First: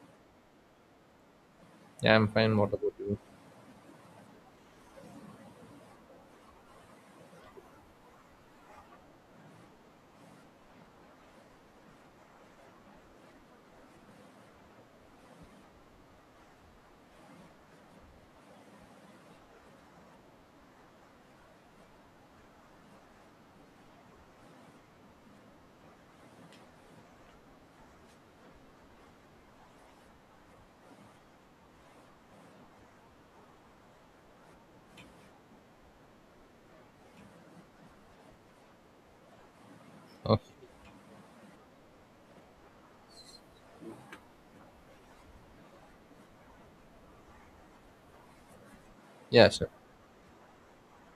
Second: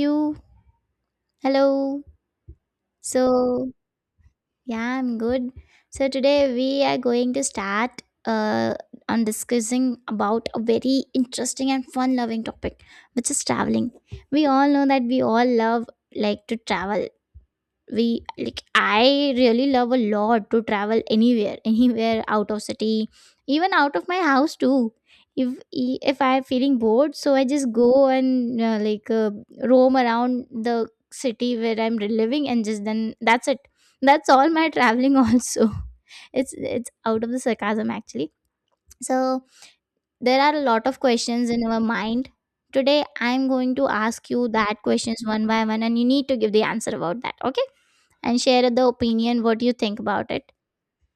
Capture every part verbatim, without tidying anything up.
You. Hello. Yeah, I'm fine. What about you? So, yeah, I'm good. So today we are going to start uh, on discussing about a very interesting and fun loving topic, which is traveling. We all know that we all love like to travel, we like I really love a lot to travel anywhere, anywhere out of city, even out of my house too. If if I'm feeling bored, so I just go and uh, like uh, roam around the city where I'm living, and just then that's it. That's all my traveling also. it's it's out of the sarcasm actually. So there Okay. are a lot of questions in our mind. Today, I'm going to ask you that questions one by one, and you need to give the answer about that, okay? And share the opinion Yeah, what sure. you think about it.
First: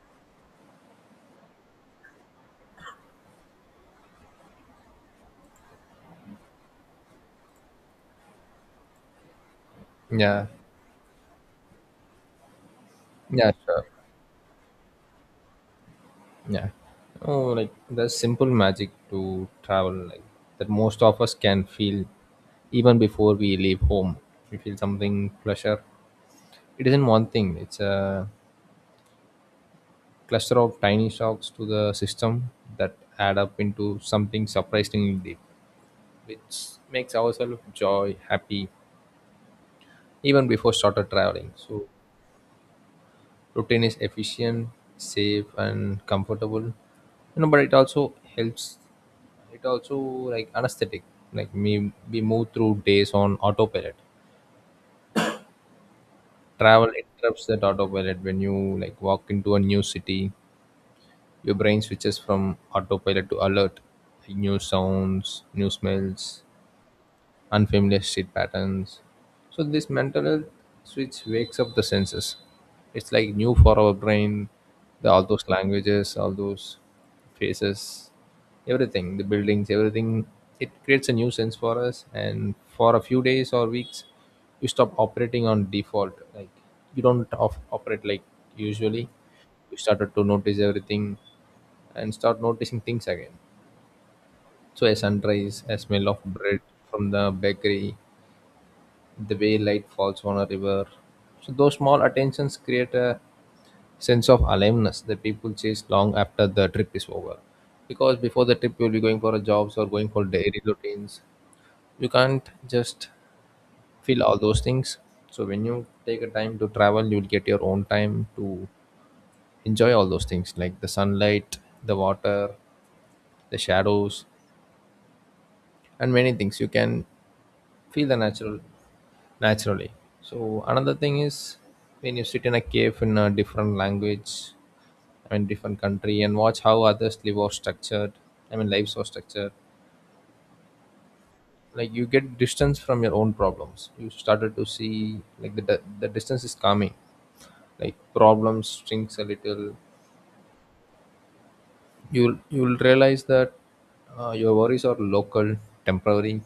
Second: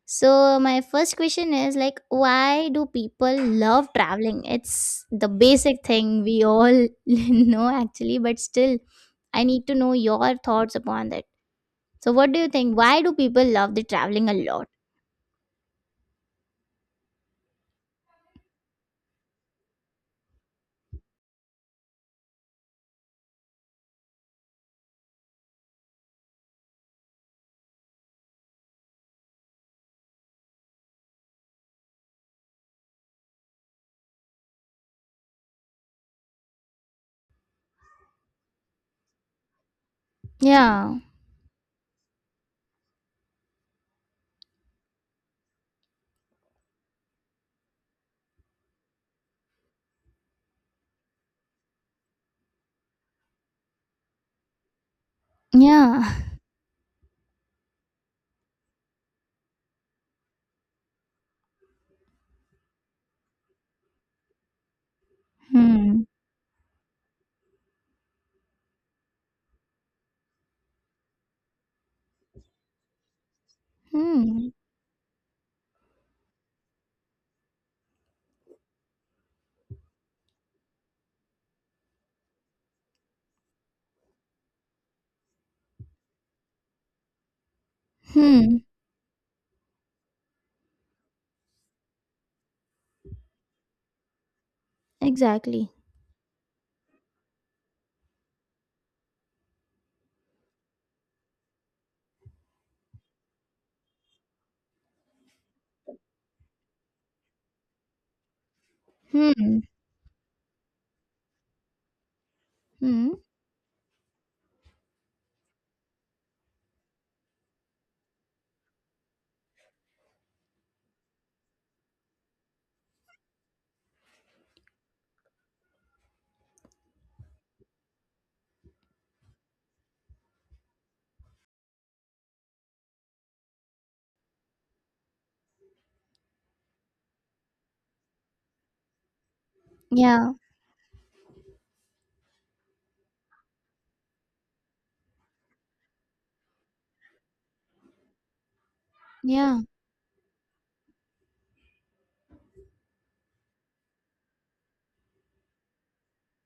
So, my first question is like, why do people love traveling? It's the basic thing we all know actually, but still, I need to know your Yeah. thoughts upon that. So, what do you think? Why do people Yeah, love the sure. traveling a lot? Yeah. Oh, like there's simple magic to travel, like that most of us can feel even before we leave home. We feel something pleasure. It isn't one thing, it's a cluster of tiny shocks to the system that add up into something surprisingly deep, which makes ourselves joy, happy, even before Yeah. started traveling. So routine is efficient, safe and comfortable, you know, but it also helps, it also like anesthetic, like me, we move through days on autopilot. Yeah. Travel interrupts that autopilot. When you like walk into a new city, your brain switches from autopilot to alert. New sounds, new Hmm. smells, unfamiliar shit patterns. So this mental health switch wakes up the senses. It's like new for our brain, Hmm. the all those languages, all those faces, everything, the buildings, everything. It creates a new sense for us, and for a few days or weeks, you stop operating on default. Like you don't off- operate like Hmm. usually. You started to notice everything, and start noticing things again. So a sunrise, Exactly. a smell of bread from the bakery, the way light falls on a river. So those small attentions create a sense of aliveness that people chase long after the trip is over. Because before the trip you'll be going for a Hmm. jobs or going for daily routines. You can't just Hmm. feel all those things. So when you take a time to travel, you'll get your own time to enjoy all those things like the sunlight, the water, the shadows, and many things. You can feel the natural naturally. So another thing is when you sit in a cave in a different language, I mean different country, and watch how others live or structured. I mean lives are structured. Yeah. Like you get distance from your own problems. You started to see like the the distance is calming. Like problems shrinks a Yeah. little. You'll you'll realize that uh, your worries are local, temporary,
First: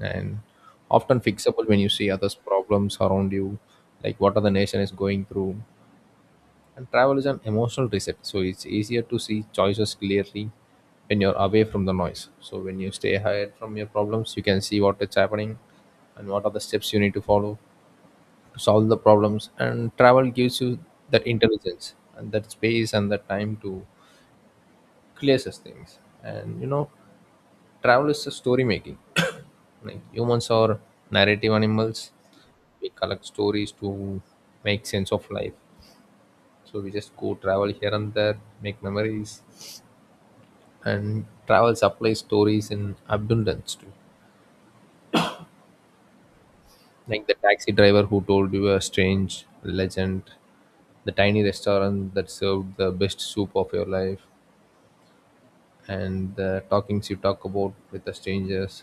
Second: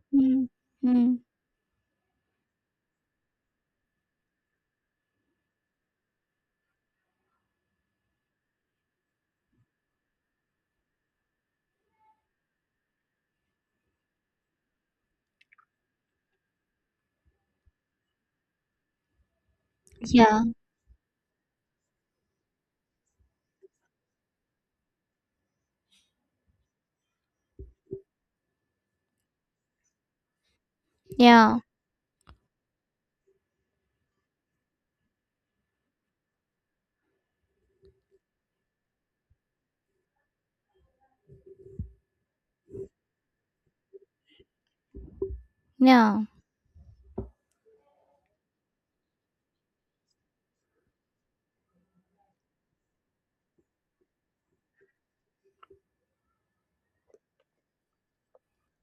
and Hmm. Hmm. often fixable when you see others' problems around you, like what other nation is going through. And travel is an emotional reset, so it's easier to see choices clearly when you're away from the noise. So when you stay ahead from your problems, you can see what is happening and what are the steps you need to follow to solve the problems. And travel Yeah. gives you that intelligence and that space and that time to clear such things. And you know, travel is a story making. Like humans are narrative Yeah. animals. We collect stories to make sense of life. So we just go travel here and there, make memories, and travel supplies stories in abundance too. Yeah. Like the taxi driver who told you a strange legend, the tiny restaurant that served the best soup of your life, and the talkings you talk about with the strangers,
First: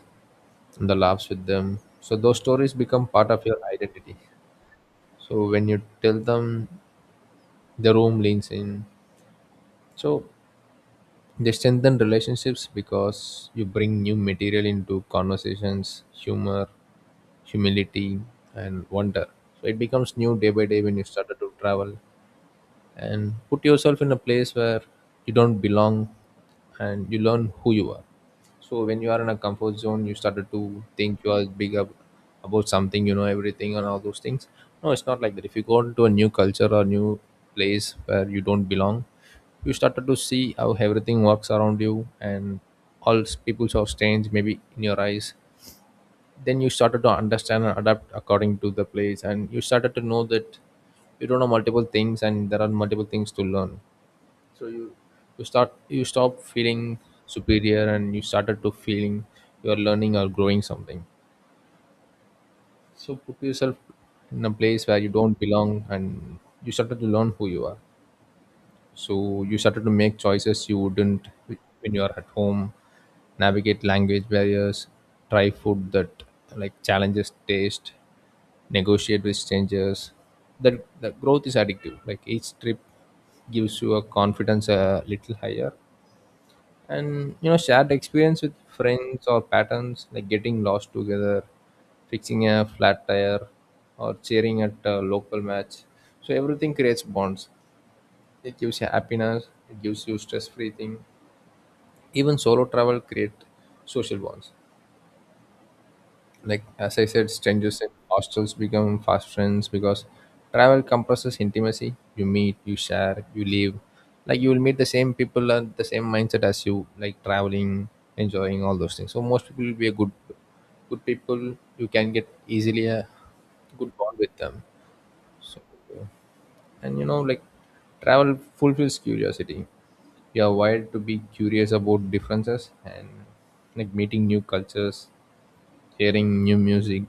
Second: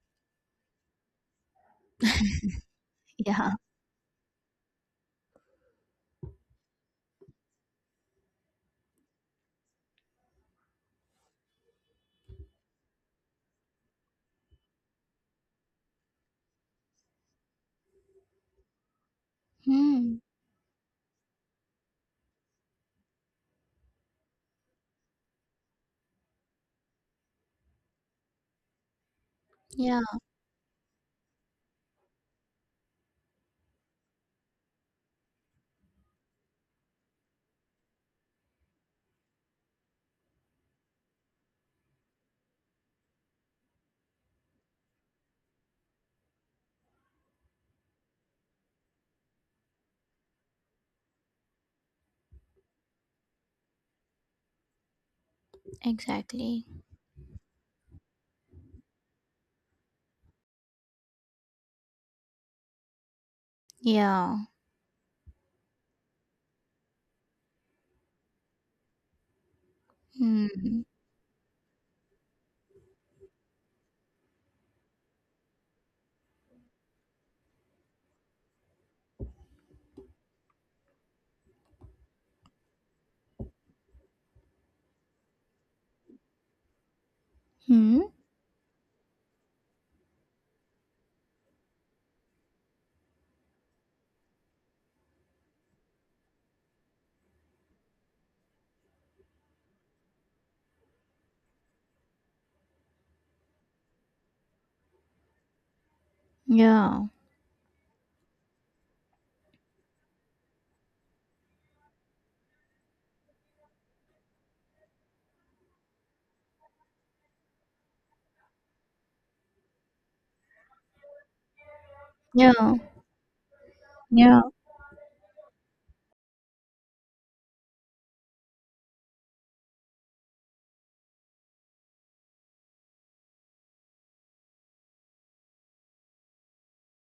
and the laughs with them. So those stories become part of Yeah. your identity. So when you tell them, the room leans in. So they strengthen relationships because you bring new material into conversations, humor, humility, and wonder. So it Hmm. becomes new day by day when you started to travel and put yourself in a place where you don't belong, and you learn who you are. So when you are in a comfort Yeah, zone, you started to think you are big up about something, you know, everything and all those things. No, it's not like that. If you go into a new culture or new place where you don't belong, you started to see how everything works around you, and all s- people are strange maybe in your eyes. Then you started to understand and adapt according to the place, and you started to know that you don't know multiple things and there are multiple things to learn. You start you stop exactly. feeling superior and you started to feeling you are learning or growing something. So put yourself Yeah. in a place where you don't belong and you started to learn who you are. So you started to make choices you Hmm. wouldn't when you are at home. Navigate language barriers, try food that like challenges taste, negotiate with strangers. That the growth is addictive. Like each trip gives you a confidence a little higher. And you know, shared Hmm. experience with friends or patterns, like getting lost together, fixing a flat tire, or cheering at a local match. So everything creates bonds. It gives you happiness. It gives you stress-free thing. Even solo travel create social bonds. Like as I Yeah. said, strangers in hostels become fast friends because travel compresses intimacy. You meet, you share, you live. Like you will meet the same people and the same mindset as you, like traveling, enjoying all those things. So most people will be a good, good people. You can get Yeah. easily a good bond with Yeah. them. So and you know, like travel fulfills curiosity. You are wired to be curious about differences and like meeting new cultures, hearing new music,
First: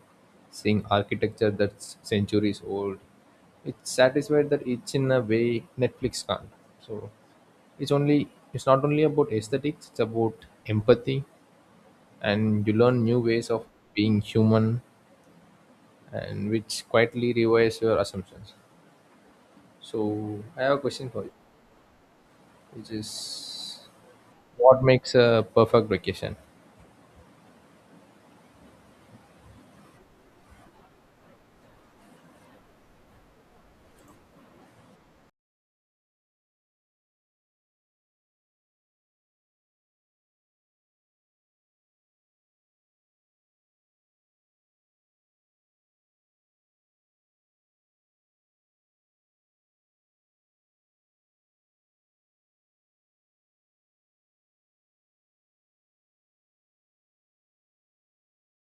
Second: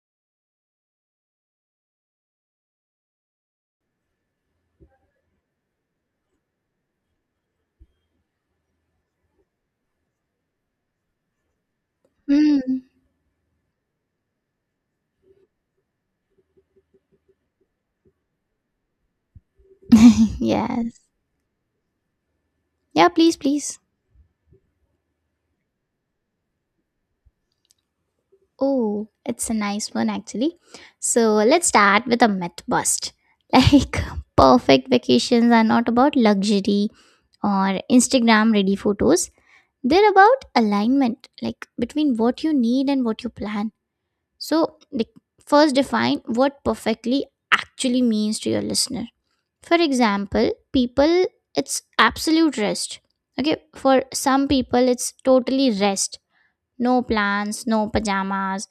seeing architecture that's centuries old. It's satisfied that it's in a way Netflix can't. So it's only it's not only about aesthetics, it's about empathy, and you Hmm. learn new ways of being human, and which quietly revise your assumptions. So I have a Yes. question for you, which Yeah, please, please. is, what makes a perfect vacation. Oh, it's a nice one actually. So let's start with a myth bust. Like perfect vacations are not about luxury or Instagram ready photos. They're about alignment, like between what you need and what you plan. So like first define what perfectly actually means to your listener. For example, people, it's absolute rest. Okay, for some people it's totally rest, no plans, no pajamas,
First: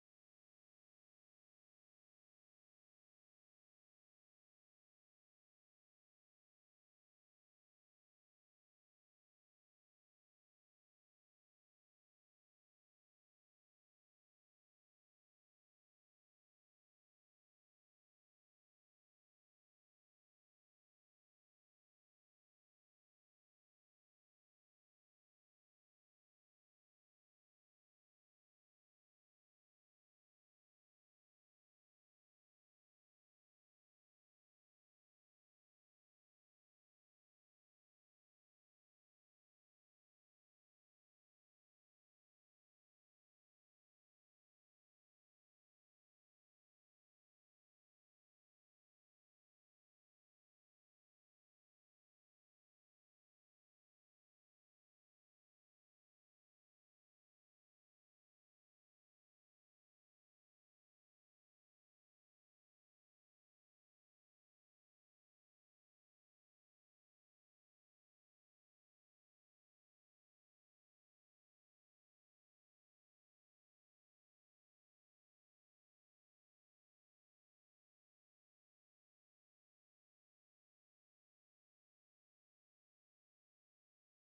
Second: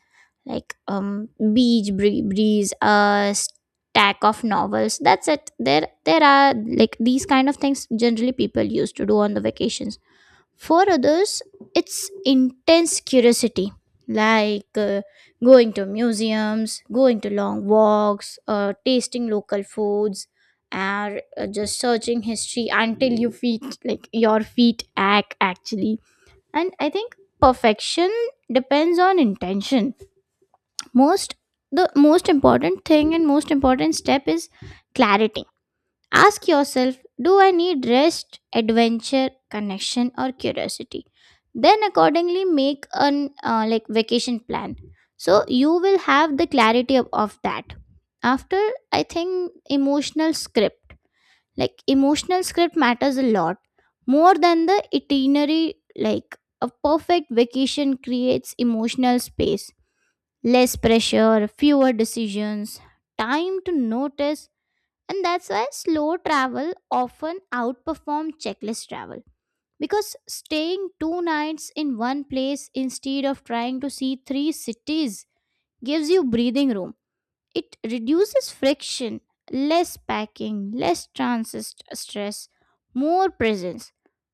like um beach bree- breeze, a stack of novels, that's it. There there are like these kind of things generally people used to do on the vacations. For others, it's intense curiosity, like uh, going to museums, going to long walks, uh, tasting local foods, or uh, just searching history until you feet like your feet ache actually. And I think perfection depends on intention. Most The most important thing and most important step is clarity. Ask yourself, do I need rest, adventure, connection, or curiosity? Then accordingly make an uh, like vacation plan. So you will have the clarity of, of that. After, I think emotional script, like emotional script matters a lot more than the itinerary. Like a perfect vacation creates emotional space, less pressure, fewer decisions, time to notice. And that's why slow travel often outperforms checklist travel. Because staying two nights in one place instead of trying to see three cities gives you breathing room. It reduces friction, less packing, less transit stress, more presence.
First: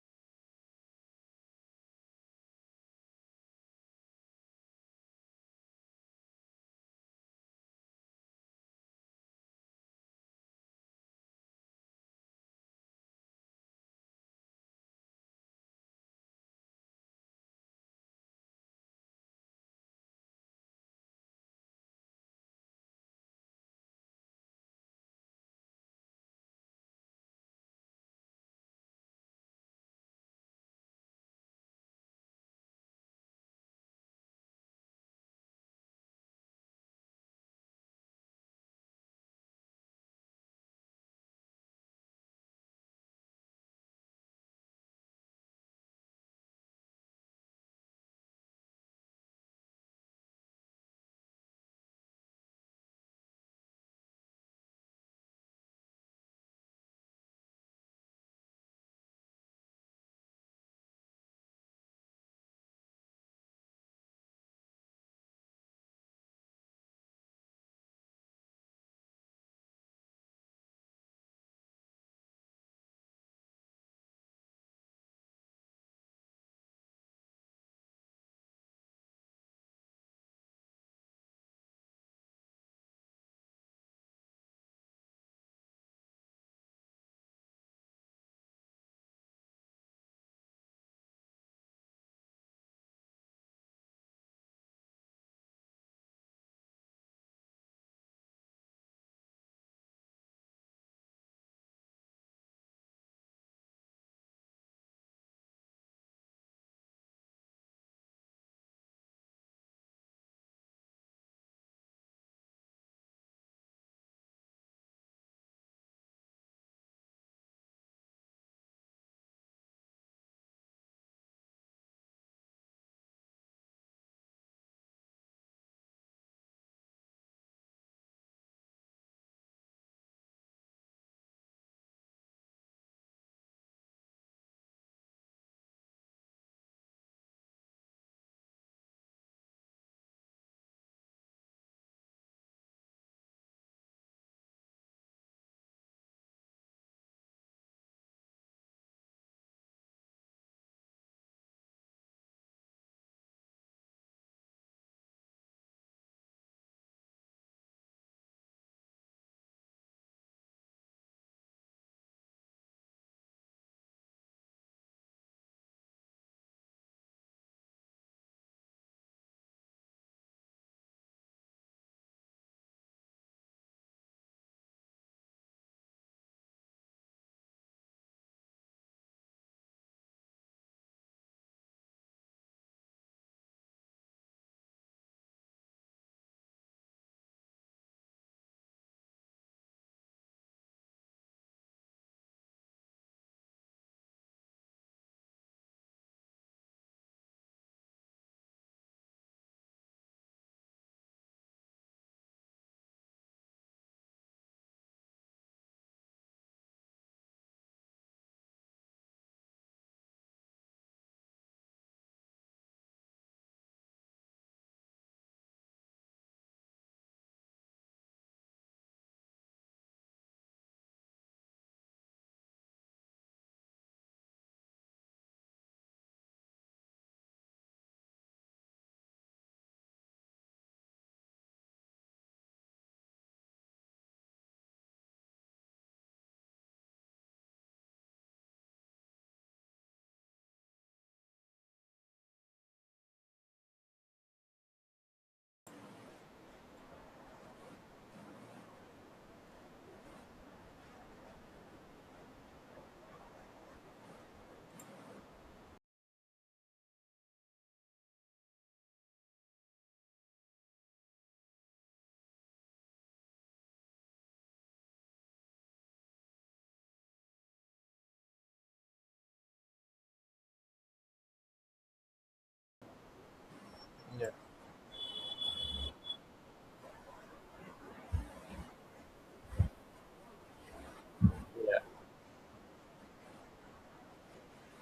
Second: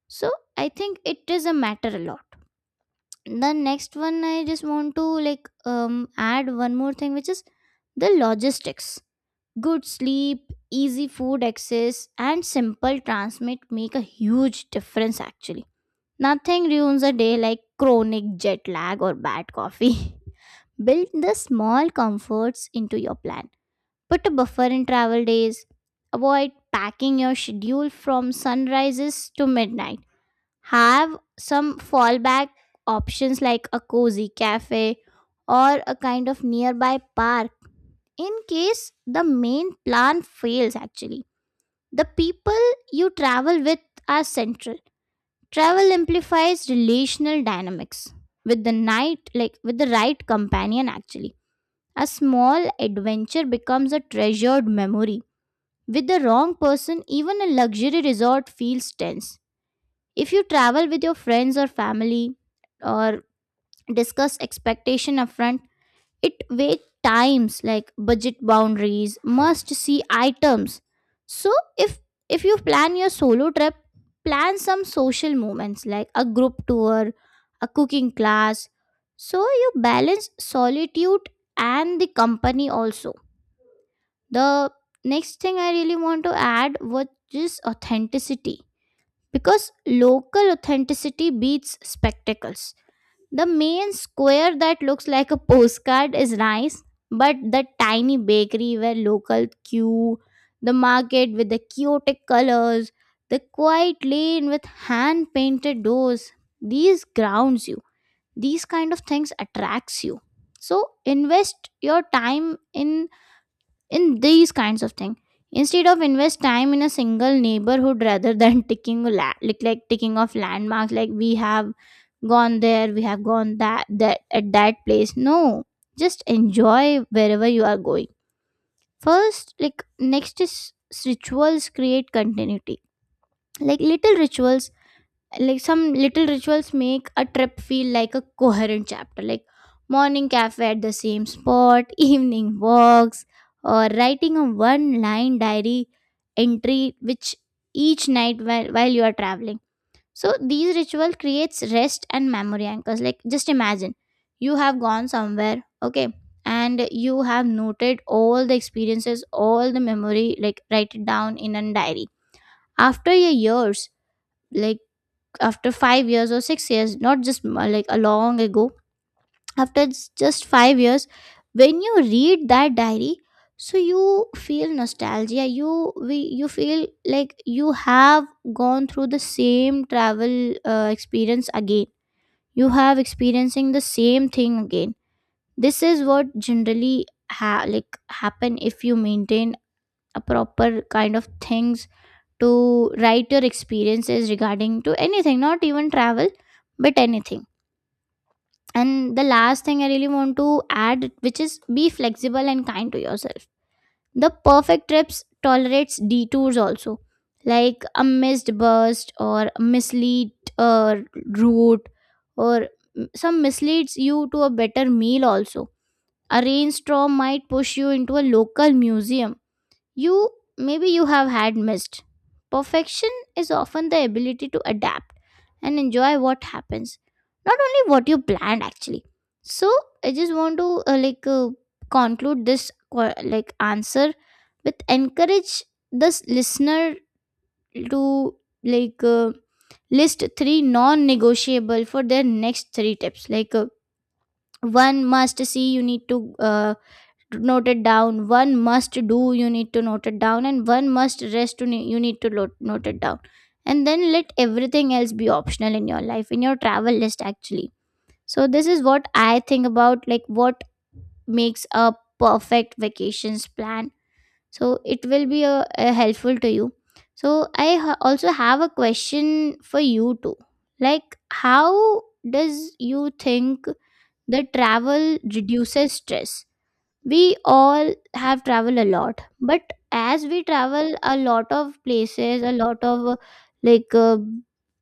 So I think it is a matter a lot. The next one I just want to like um add one more thing, which is the logistics. Good sleep, easy food access, and simple transmit make a huge difference actually. Nothing ruins a day like chronic jet lag or bad coffee. Build the small comforts into your plan. Put a buffer in travel days. Avoid packing your schedule from sunrises to midnight. Have some fallback options like a cozy cafe or a kind of nearby park in case the main plan fails actually. The people you travel with are central. Travel amplifies relational dynamics. With the night like with the right companion, actually, a small adventure becomes a treasured memory. With the wrong person, even a luxury resort feels tense. If you travel with your friends or family, or discuss expectation upfront. It vague times like budget boundaries, must see items. So if if you plan your solo trip, plan some social moments like a group tour, a cooking class. So you balance solitude and the company also. The next thing I really want to add was just authenticity, because local authenticity beats spectacles. The main square that looks like a postcard is nice, but the tiny bakery where local queue, the market with the chaotic colors, the quiet lane with hand painted doors, these grounds you. These kind of things attracts you. So invest your time in in these kinds of things, instead of invest time in a single neighborhood rather than ticking la- like like ticking off landmarks like we have gone there, we have gone that that at that place. No, just enjoy wherever you are going first. Like next is rituals create continuity. Like little rituals, like some little rituals make a trip feel like a coherent chapter, like morning cafe at the same spot, evening walks, or writing a one line diary entry which each night while, while you are traveling. So these ritual creates rest and memory anchors. Like just imagine you have gone somewhere, okay, and you have noted all the experiences, all the memory, like write it down in a diary. After your years, like after five years or six years, not just m- like a long ago, after s- just five years, when you read that diary, so you feel nostalgia. you we you feel like you have gone through the same travel uh, experience again. You have experiencing the same thing again. This is what generally ha- like happen if you maintain a proper kind of things to write your experiences regarding to anything, not even travel, but anything. And the last thing I really want to add, which is be flexible and kind to yourself. The perfect trips tolerates detours also, like a missed bus or a mislead uh, route, or some misleads you to a better meal also. A rainstorm might push you into a local museum you, maybe you have had missed. Perfection is often the ability to adapt and enjoy what happens, not only what you planned actually. So I just want to uh, like uh, conclude this que- like answer with encourage this listener to like uh, list three non-negotiable for their next three tips. Like uh, one must see you need to uh, note it down, one must do you need to note it down, and one must rest you ne- you need to lo- note it down. And then let everything else be optional in your life, in your travel list actually. So this is what I think about like what makes a perfect vacations plan. So it will be a, a helpful to you. So I ha- also have a question for you too, like how does you think the travel reduces stress. We all have traveled a lot, but as we travel a lot of places, a lot of uh, like uh,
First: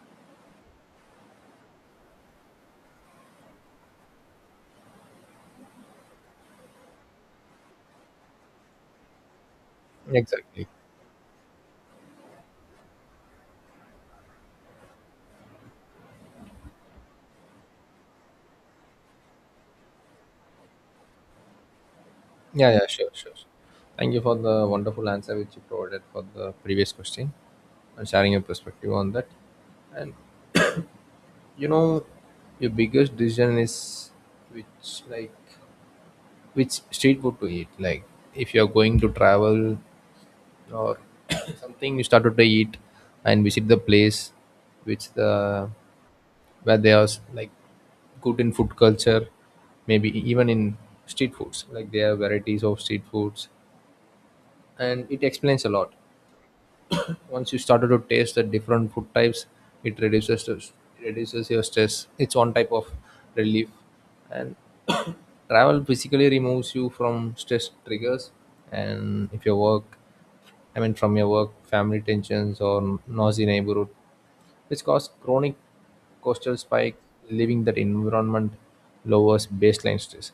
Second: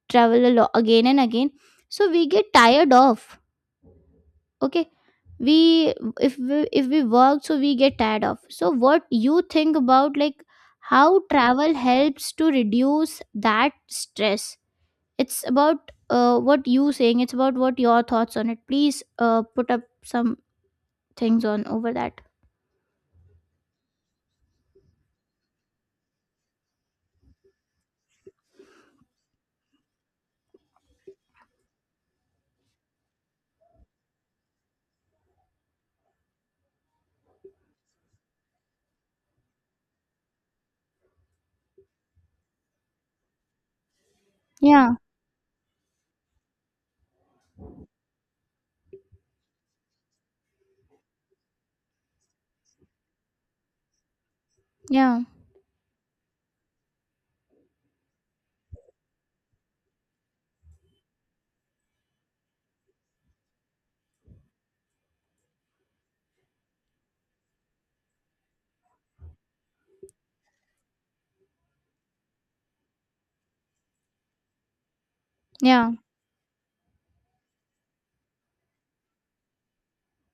travel a lot again and again, so we get tired of. Okay, we if we if we work, so we get tired of. So what you think about like Exactly. how travel helps to reduce that stress? It's about uh, what you saying, it's about what your thoughts on it. Please uh, put up some things on over that. Yeah, yeah, sure, sure. sure. Thank you for the wonderful answer which you provided for the previous question and sharing your perspective on that. And you know, your biggest decision is which like which street food to eat. Like if you are going to travel or something, you started to eat and visit the place Yeah, which the where they are like good in food culture, maybe e- even in street foods. Like there are varieties of street foods and yeah, it explains a lot. Once you started to taste the different food types, it reduces the, reduces your stress. It's one type of relief. And travel basically removes you from stress triggers, and if your work I mean from your work, family tensions or noisy neighborhood, which cause chronic yeah. coastal spike, leaving that environment lowers baseline stress.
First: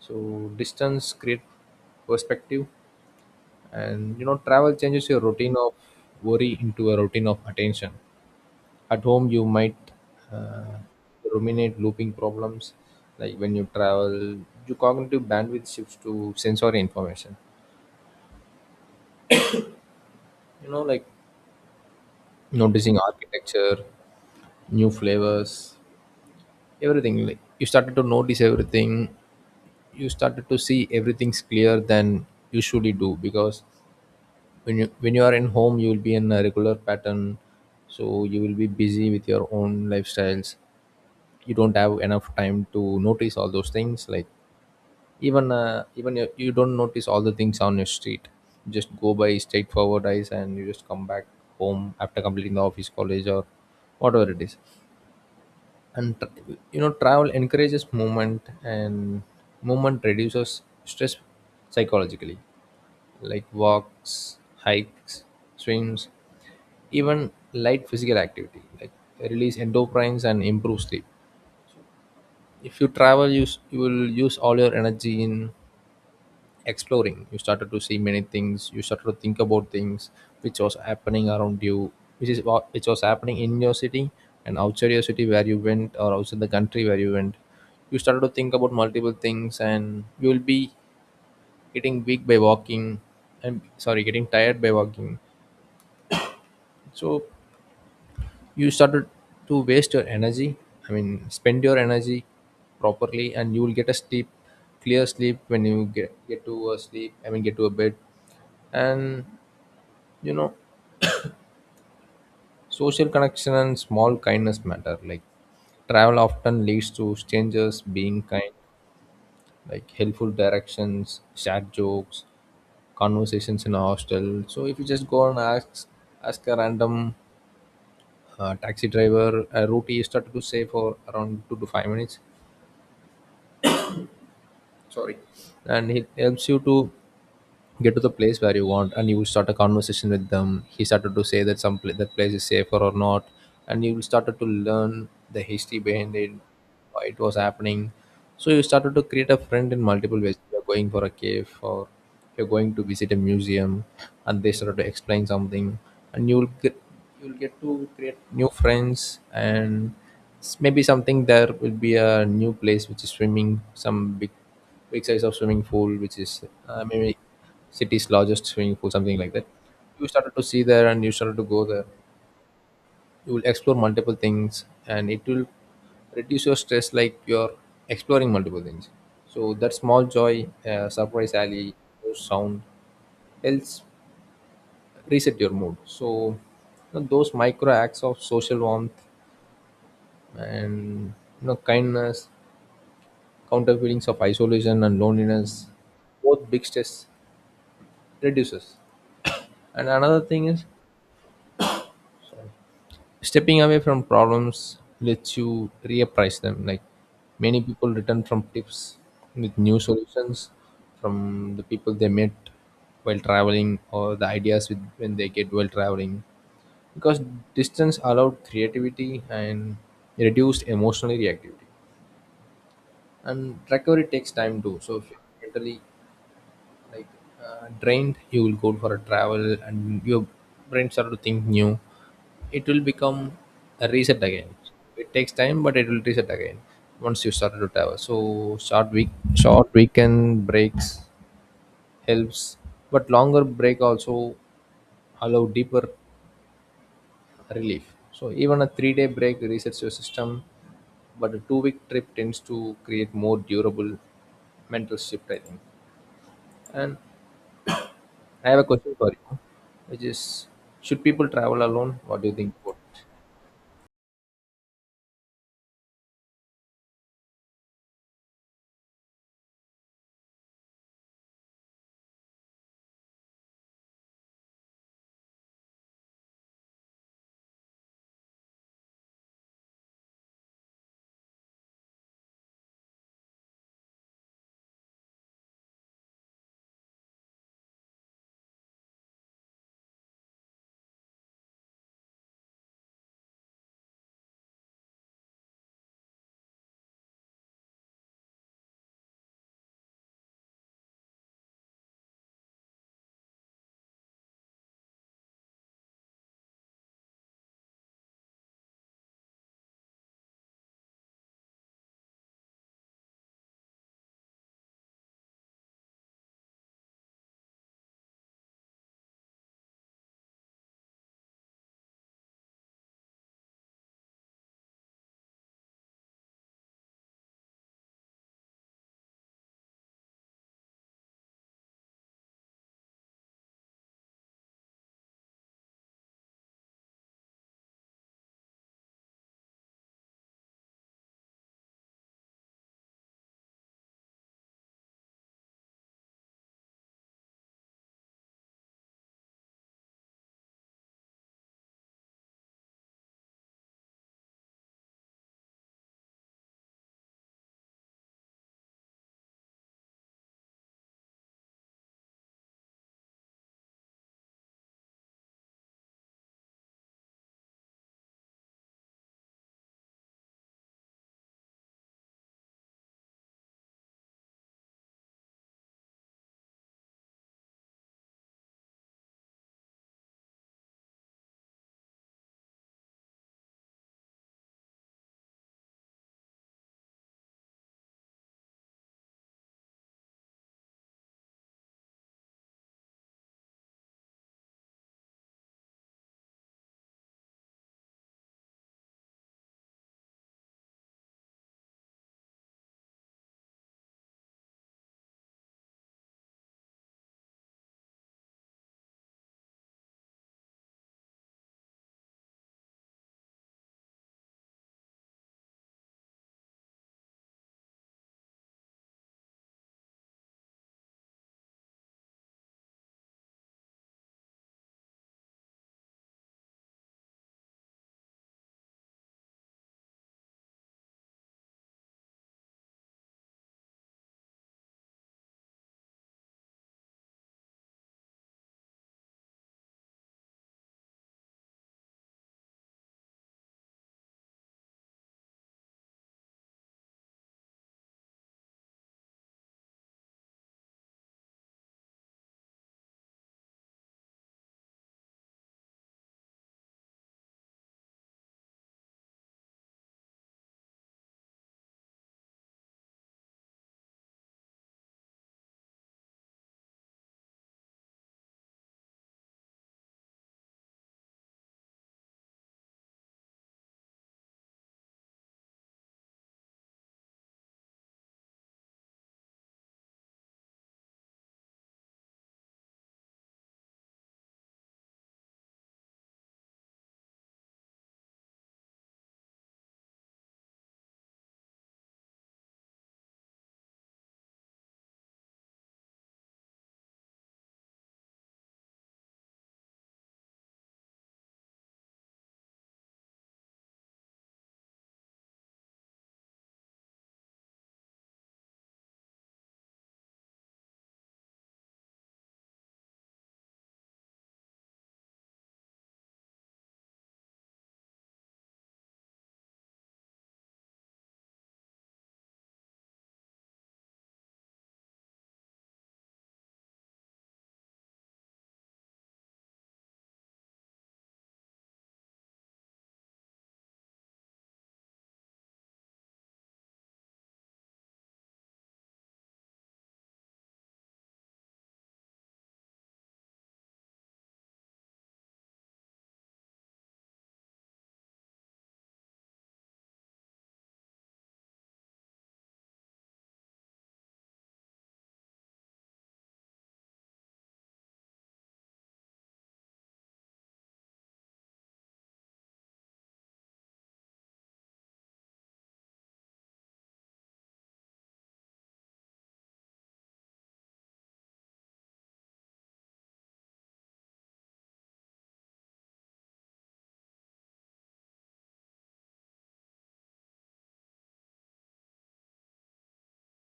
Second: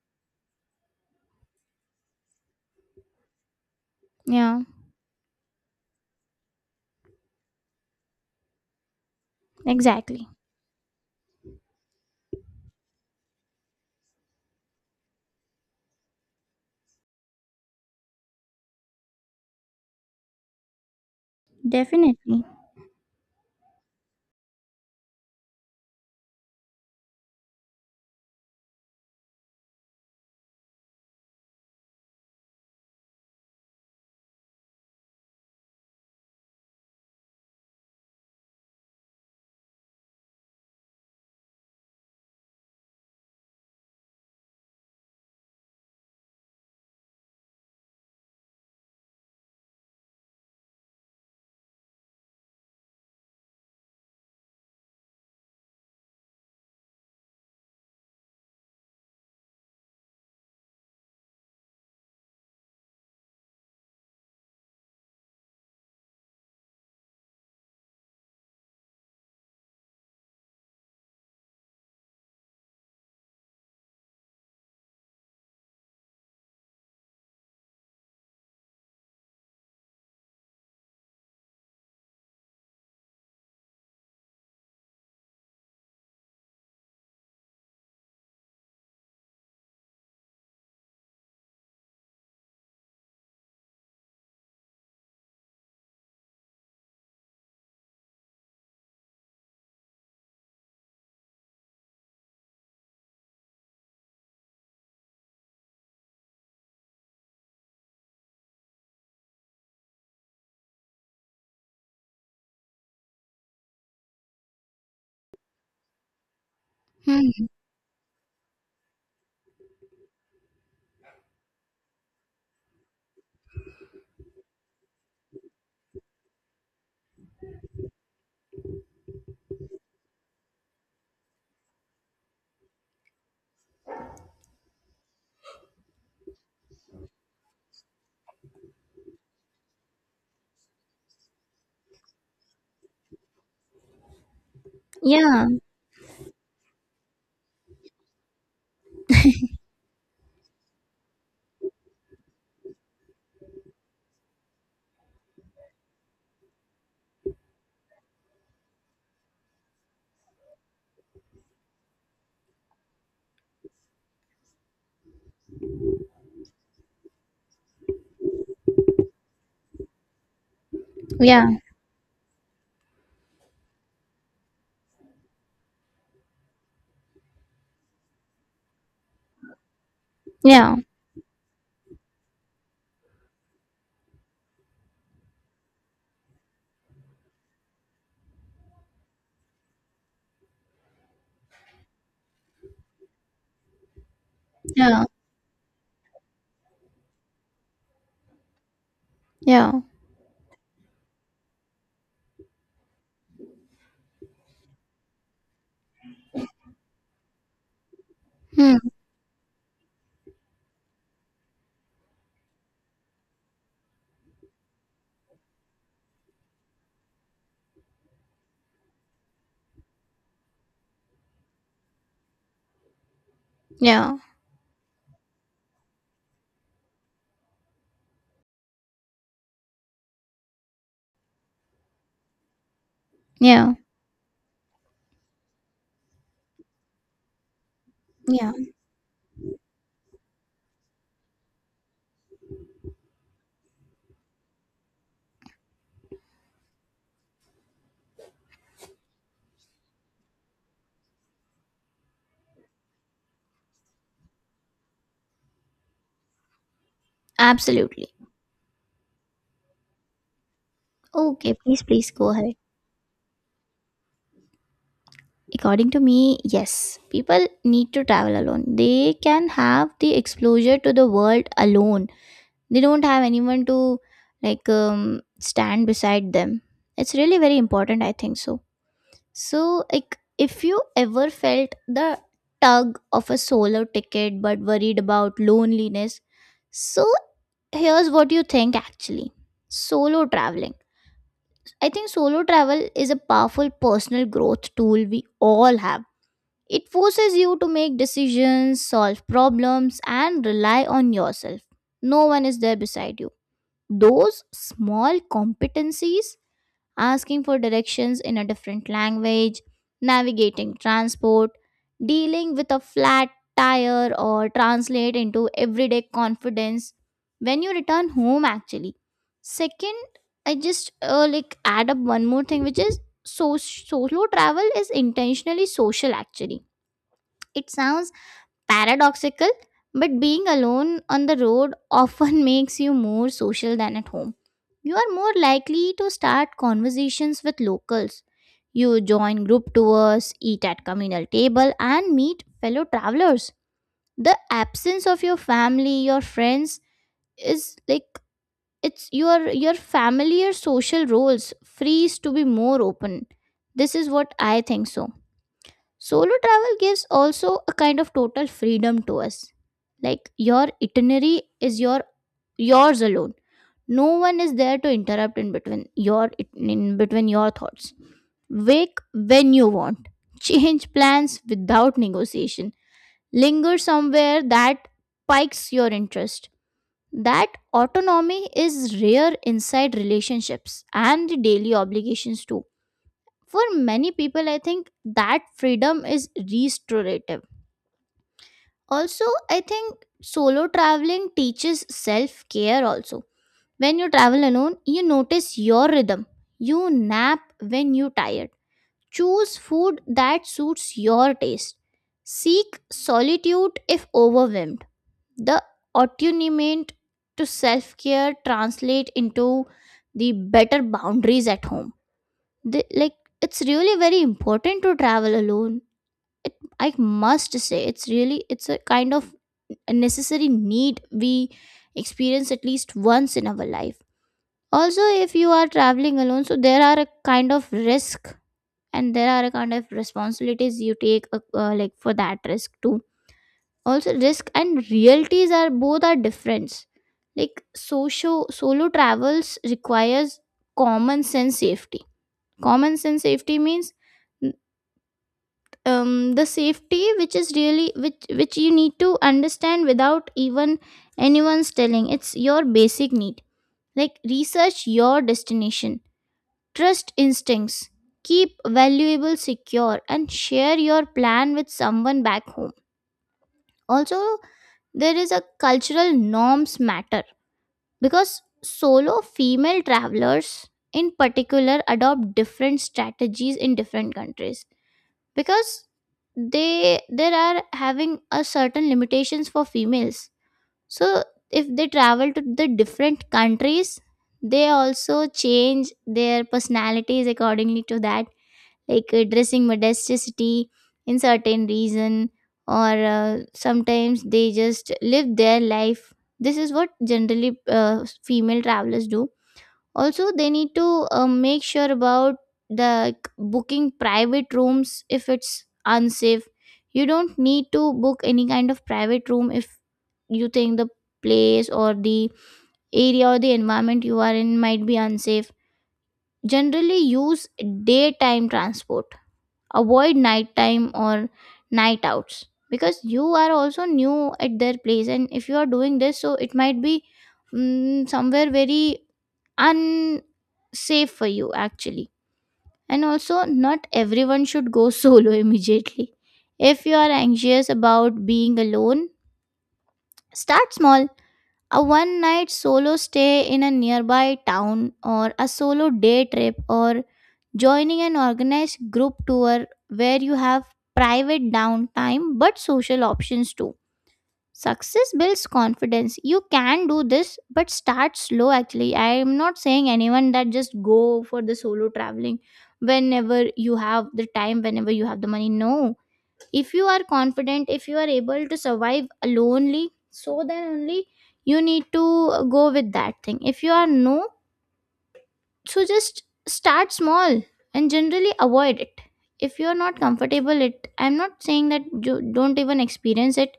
So distance create perspective, and you know Yeah, travel changes your routine of worry into a routine of attention. At home, you might exactly. uh, ruminate looping problems. Like when you travel, your cognitive bandwidth shifts to sensory information. You know, like Definitely. noticing architecture, new flavors, everything. Like you started to notice everything, you started to see everything's clear than you usually do. Because when you when you are in home, you will be in a regular pattern, so you will be busy with your own lifestyles. You don't have enough time to notice all those things. Like even uh, even you, you don't notice all the things on your street. You just go by straightforward eyes and you just come back home after completing the office, college or whatever it is. and tr- you know, travel encourages movement and movement reduces stress psychologically, like walks, hikes, swims. Even light physical activity like release endorphins and improve sleep. If you travel, you, s- you will use all your energy in exploring. You started to see many things, you started to think about things which was happening around you, which is what which was happening in your city and outside your city where you went, or outside the country where you went. You started to think about multiple things and you will be getting weak by walking and sorry getting tired by walking. So you started to waste your energy I mean spend your energy properly and you will get a sleep, clear sleep when you get, get to a sleep, I mean get to a bed. And you know, social connection and small kindness matter. Like travel often leads to Hmm. strangers being kind, like helpful directions, chat, jokes, conversations in a hostel. So if you just go and ask ask a random, uh, taxi driver a route, he started to say for around two to five minutes. Sorry. And he helps you to get to the place where you want, and you will start a conversation with them. He started to say that some pla- that place is safer or not, and you will started to learn the Yeah, history behind it, why it was happening. So you started to create a friend in multiple ways. You're going for a cave or you're going to visit a museum and they started to explain something, and you will get you'll get to create new friends. And s- maybe something there, will be a new place which is swimming, some big big size of swimming pool, which is, uh, maybe city's largest swimming pool, something like that. You started to see there and you started to yeah, go there. You will explore multiple things and it will reduce your stress, like you're exploring multiple things. So that small joy, yeah, uh, surprise alley, those sound helps reset your mood. So you know, those micro acts of social warmth and you know kindness, counter feelings of isolation and yeah, loneliness, both big stress reduces. yeah. And another thing is stepping away from problems lets you reappraise them. Like many people return from Hmm. tips with new solutions from the people they met while traveling, or the ideas with when they get while traveling. Because distance allowed creativity and reduced emotional reactivity. And recovery Yeah, takes time too. So if you're mentally like, uh, drained, you will go for a travel and your brain start to think new. It will become yeah, a reset again. It takes time but it will reset again once you started to travel. So yeah. short week short weekend breaks helps, but longer break also allow deeper relief. So even a three day break resets your system, but a two week trip tends to create more durable mental shift, I think. And Absolutely. I have a question for you, which is, should people Okay, travel please, alone? please What do go you think ahead. about it? According to me, yes, people need to travel alone. They can have the exposure to the world alone. They don't have anyone to like um, stand beside them. It's really very important, I think so. So, like, if you ever felt the tug of a solo ticket but worried about loneliness, so here's what you think actually, solo traveling. I think solo travel is a powerful personal growth tool we all have. It forces you to make decisions, solve problems, and rely on yourself. No one is there beside you. Those small competencies, asking for directions in a different language, navigating transport, dealing with a flat tire, or translate into everyday confidence when you return home, actually. Second, I just uh, like add up one more thing, which is so solo travel is intentionally social, actually. It sounds paradoxical, but being alone on the road often makes you more social than at home. You are more likely to start conversations with locals. You join group tours, eat at communal table and meet fellow travelers. The absence of your family, your friends is like it's your your familiar social roles frees to be more open. This is what I think so. Solo travel gives also a kind of total freedom to us. Like your itinerary is your yours alone. No one is there to interrupt in between your in between your thoughts. Wake when you want. Change plans without negotiation. Linger somewhere that pikes your interest. That autonomy is rare inside relationships and the daily obligations too. For many people, I think that freedom is restorative. Also, I think solo traveling teaches self care also. When you travel alone, you notice your rhythm. You nap when you're tired. Choose food that suits your taste. Seek solitude if overwhelmed. The attunement to self care translate into the better boundaries at home. The, like it's really very important to travel alone. It i must say it's really it's a kind of a necessary need we experience at least once in our life. Also, if you are traveling alone, so there are a kind of risk, and there are a kind of responsibilities you take uh, uh, like for that risk too. Also, risk and realities are both are different. Like socio solo travels requires common sense safety. Common sense safety means um, the safety which is really which which you need to understand without even anyone's telling. It's your basic need. Like research your destination, trust instincts, keep valuable secure, and share your plan with someone back home. Also, there is a cultural norms matter, because solo female travelers in particular adopt different strategies in different countries, because they there are having a certain limitations for females. So if they travel to the different countries, they also change their personalities accordingly to that, like uh, dressing modesticity in certain reason, or uh, sometimes they just live their life. This is what generally uh, female travelers do. Also, they need to uh, make sure about the like, booking private rooms if it's unsafe. You don't need to book any kind of private room if you think the place or the area or the environment you are in might be unsafe. Generally use daytime transport, avoid nighttime or night outs, because you are also new at their place, and if you are doing this, so it might be mm, somewhere very unsafe for you actually. And also, not everyone should go solo immediately. If you are anxious about being alone, start small: a one night solo stay in a nearby town, or a solo day trip, or joining an organized group tour where you have private downtime but social options too. Success builds confidence. You can do this, but start slow actually. I am not saying anyone that just go for the solo traveling whenever you have the time, whenever you have the money. No, if you are confident, if you are able to survive lonely, so then only you need to uh, go with that thing. If you are no, so just start small and generally avoid it if you are not comfortable it. I'm not saying that you don't even experience it,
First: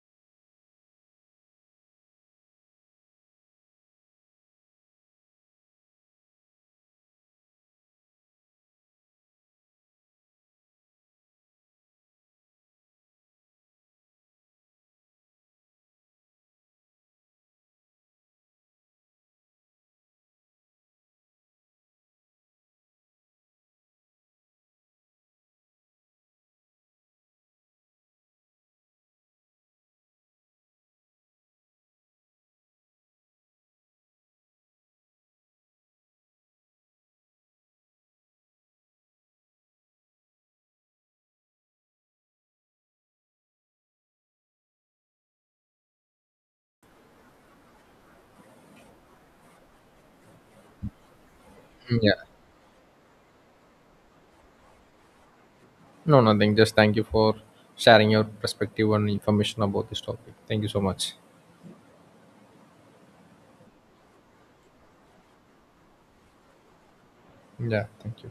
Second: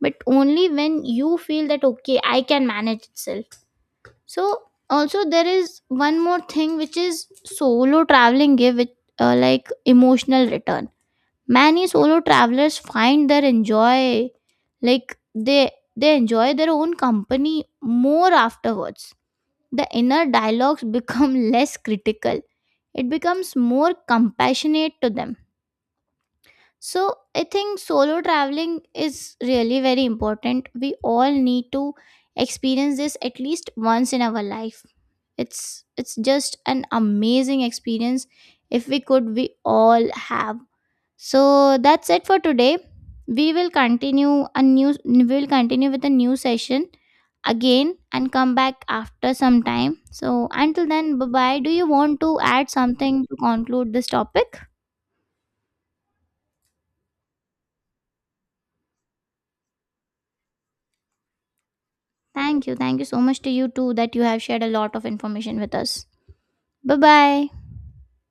but only when you feel that okay, I can manage itself. So also, there is one more thing, which is solo traveling give it uh, like emotional return. Many solo travelers find their enjoy like they they enjoy their own company more afterwards. The inner dialogues become less critical. It becomes more compassionate to them. So I think solo traveling is really very important. We all need to experience this at least once in our life. It's it's just an amazing experience if we could we all have. So that's it for today. We will continue a new we will continue with a new session again and come back after some time. So until then, bye bye. Do you Mm, yeah. want to add something to conclude this topic? No, nothing. Just thank you for sharing your perspective and information about this topic. Thank you so much. Thank you. Thank you so much to you too, that you have shared a lot of information with us. Bye bye. Yeah. Thank you.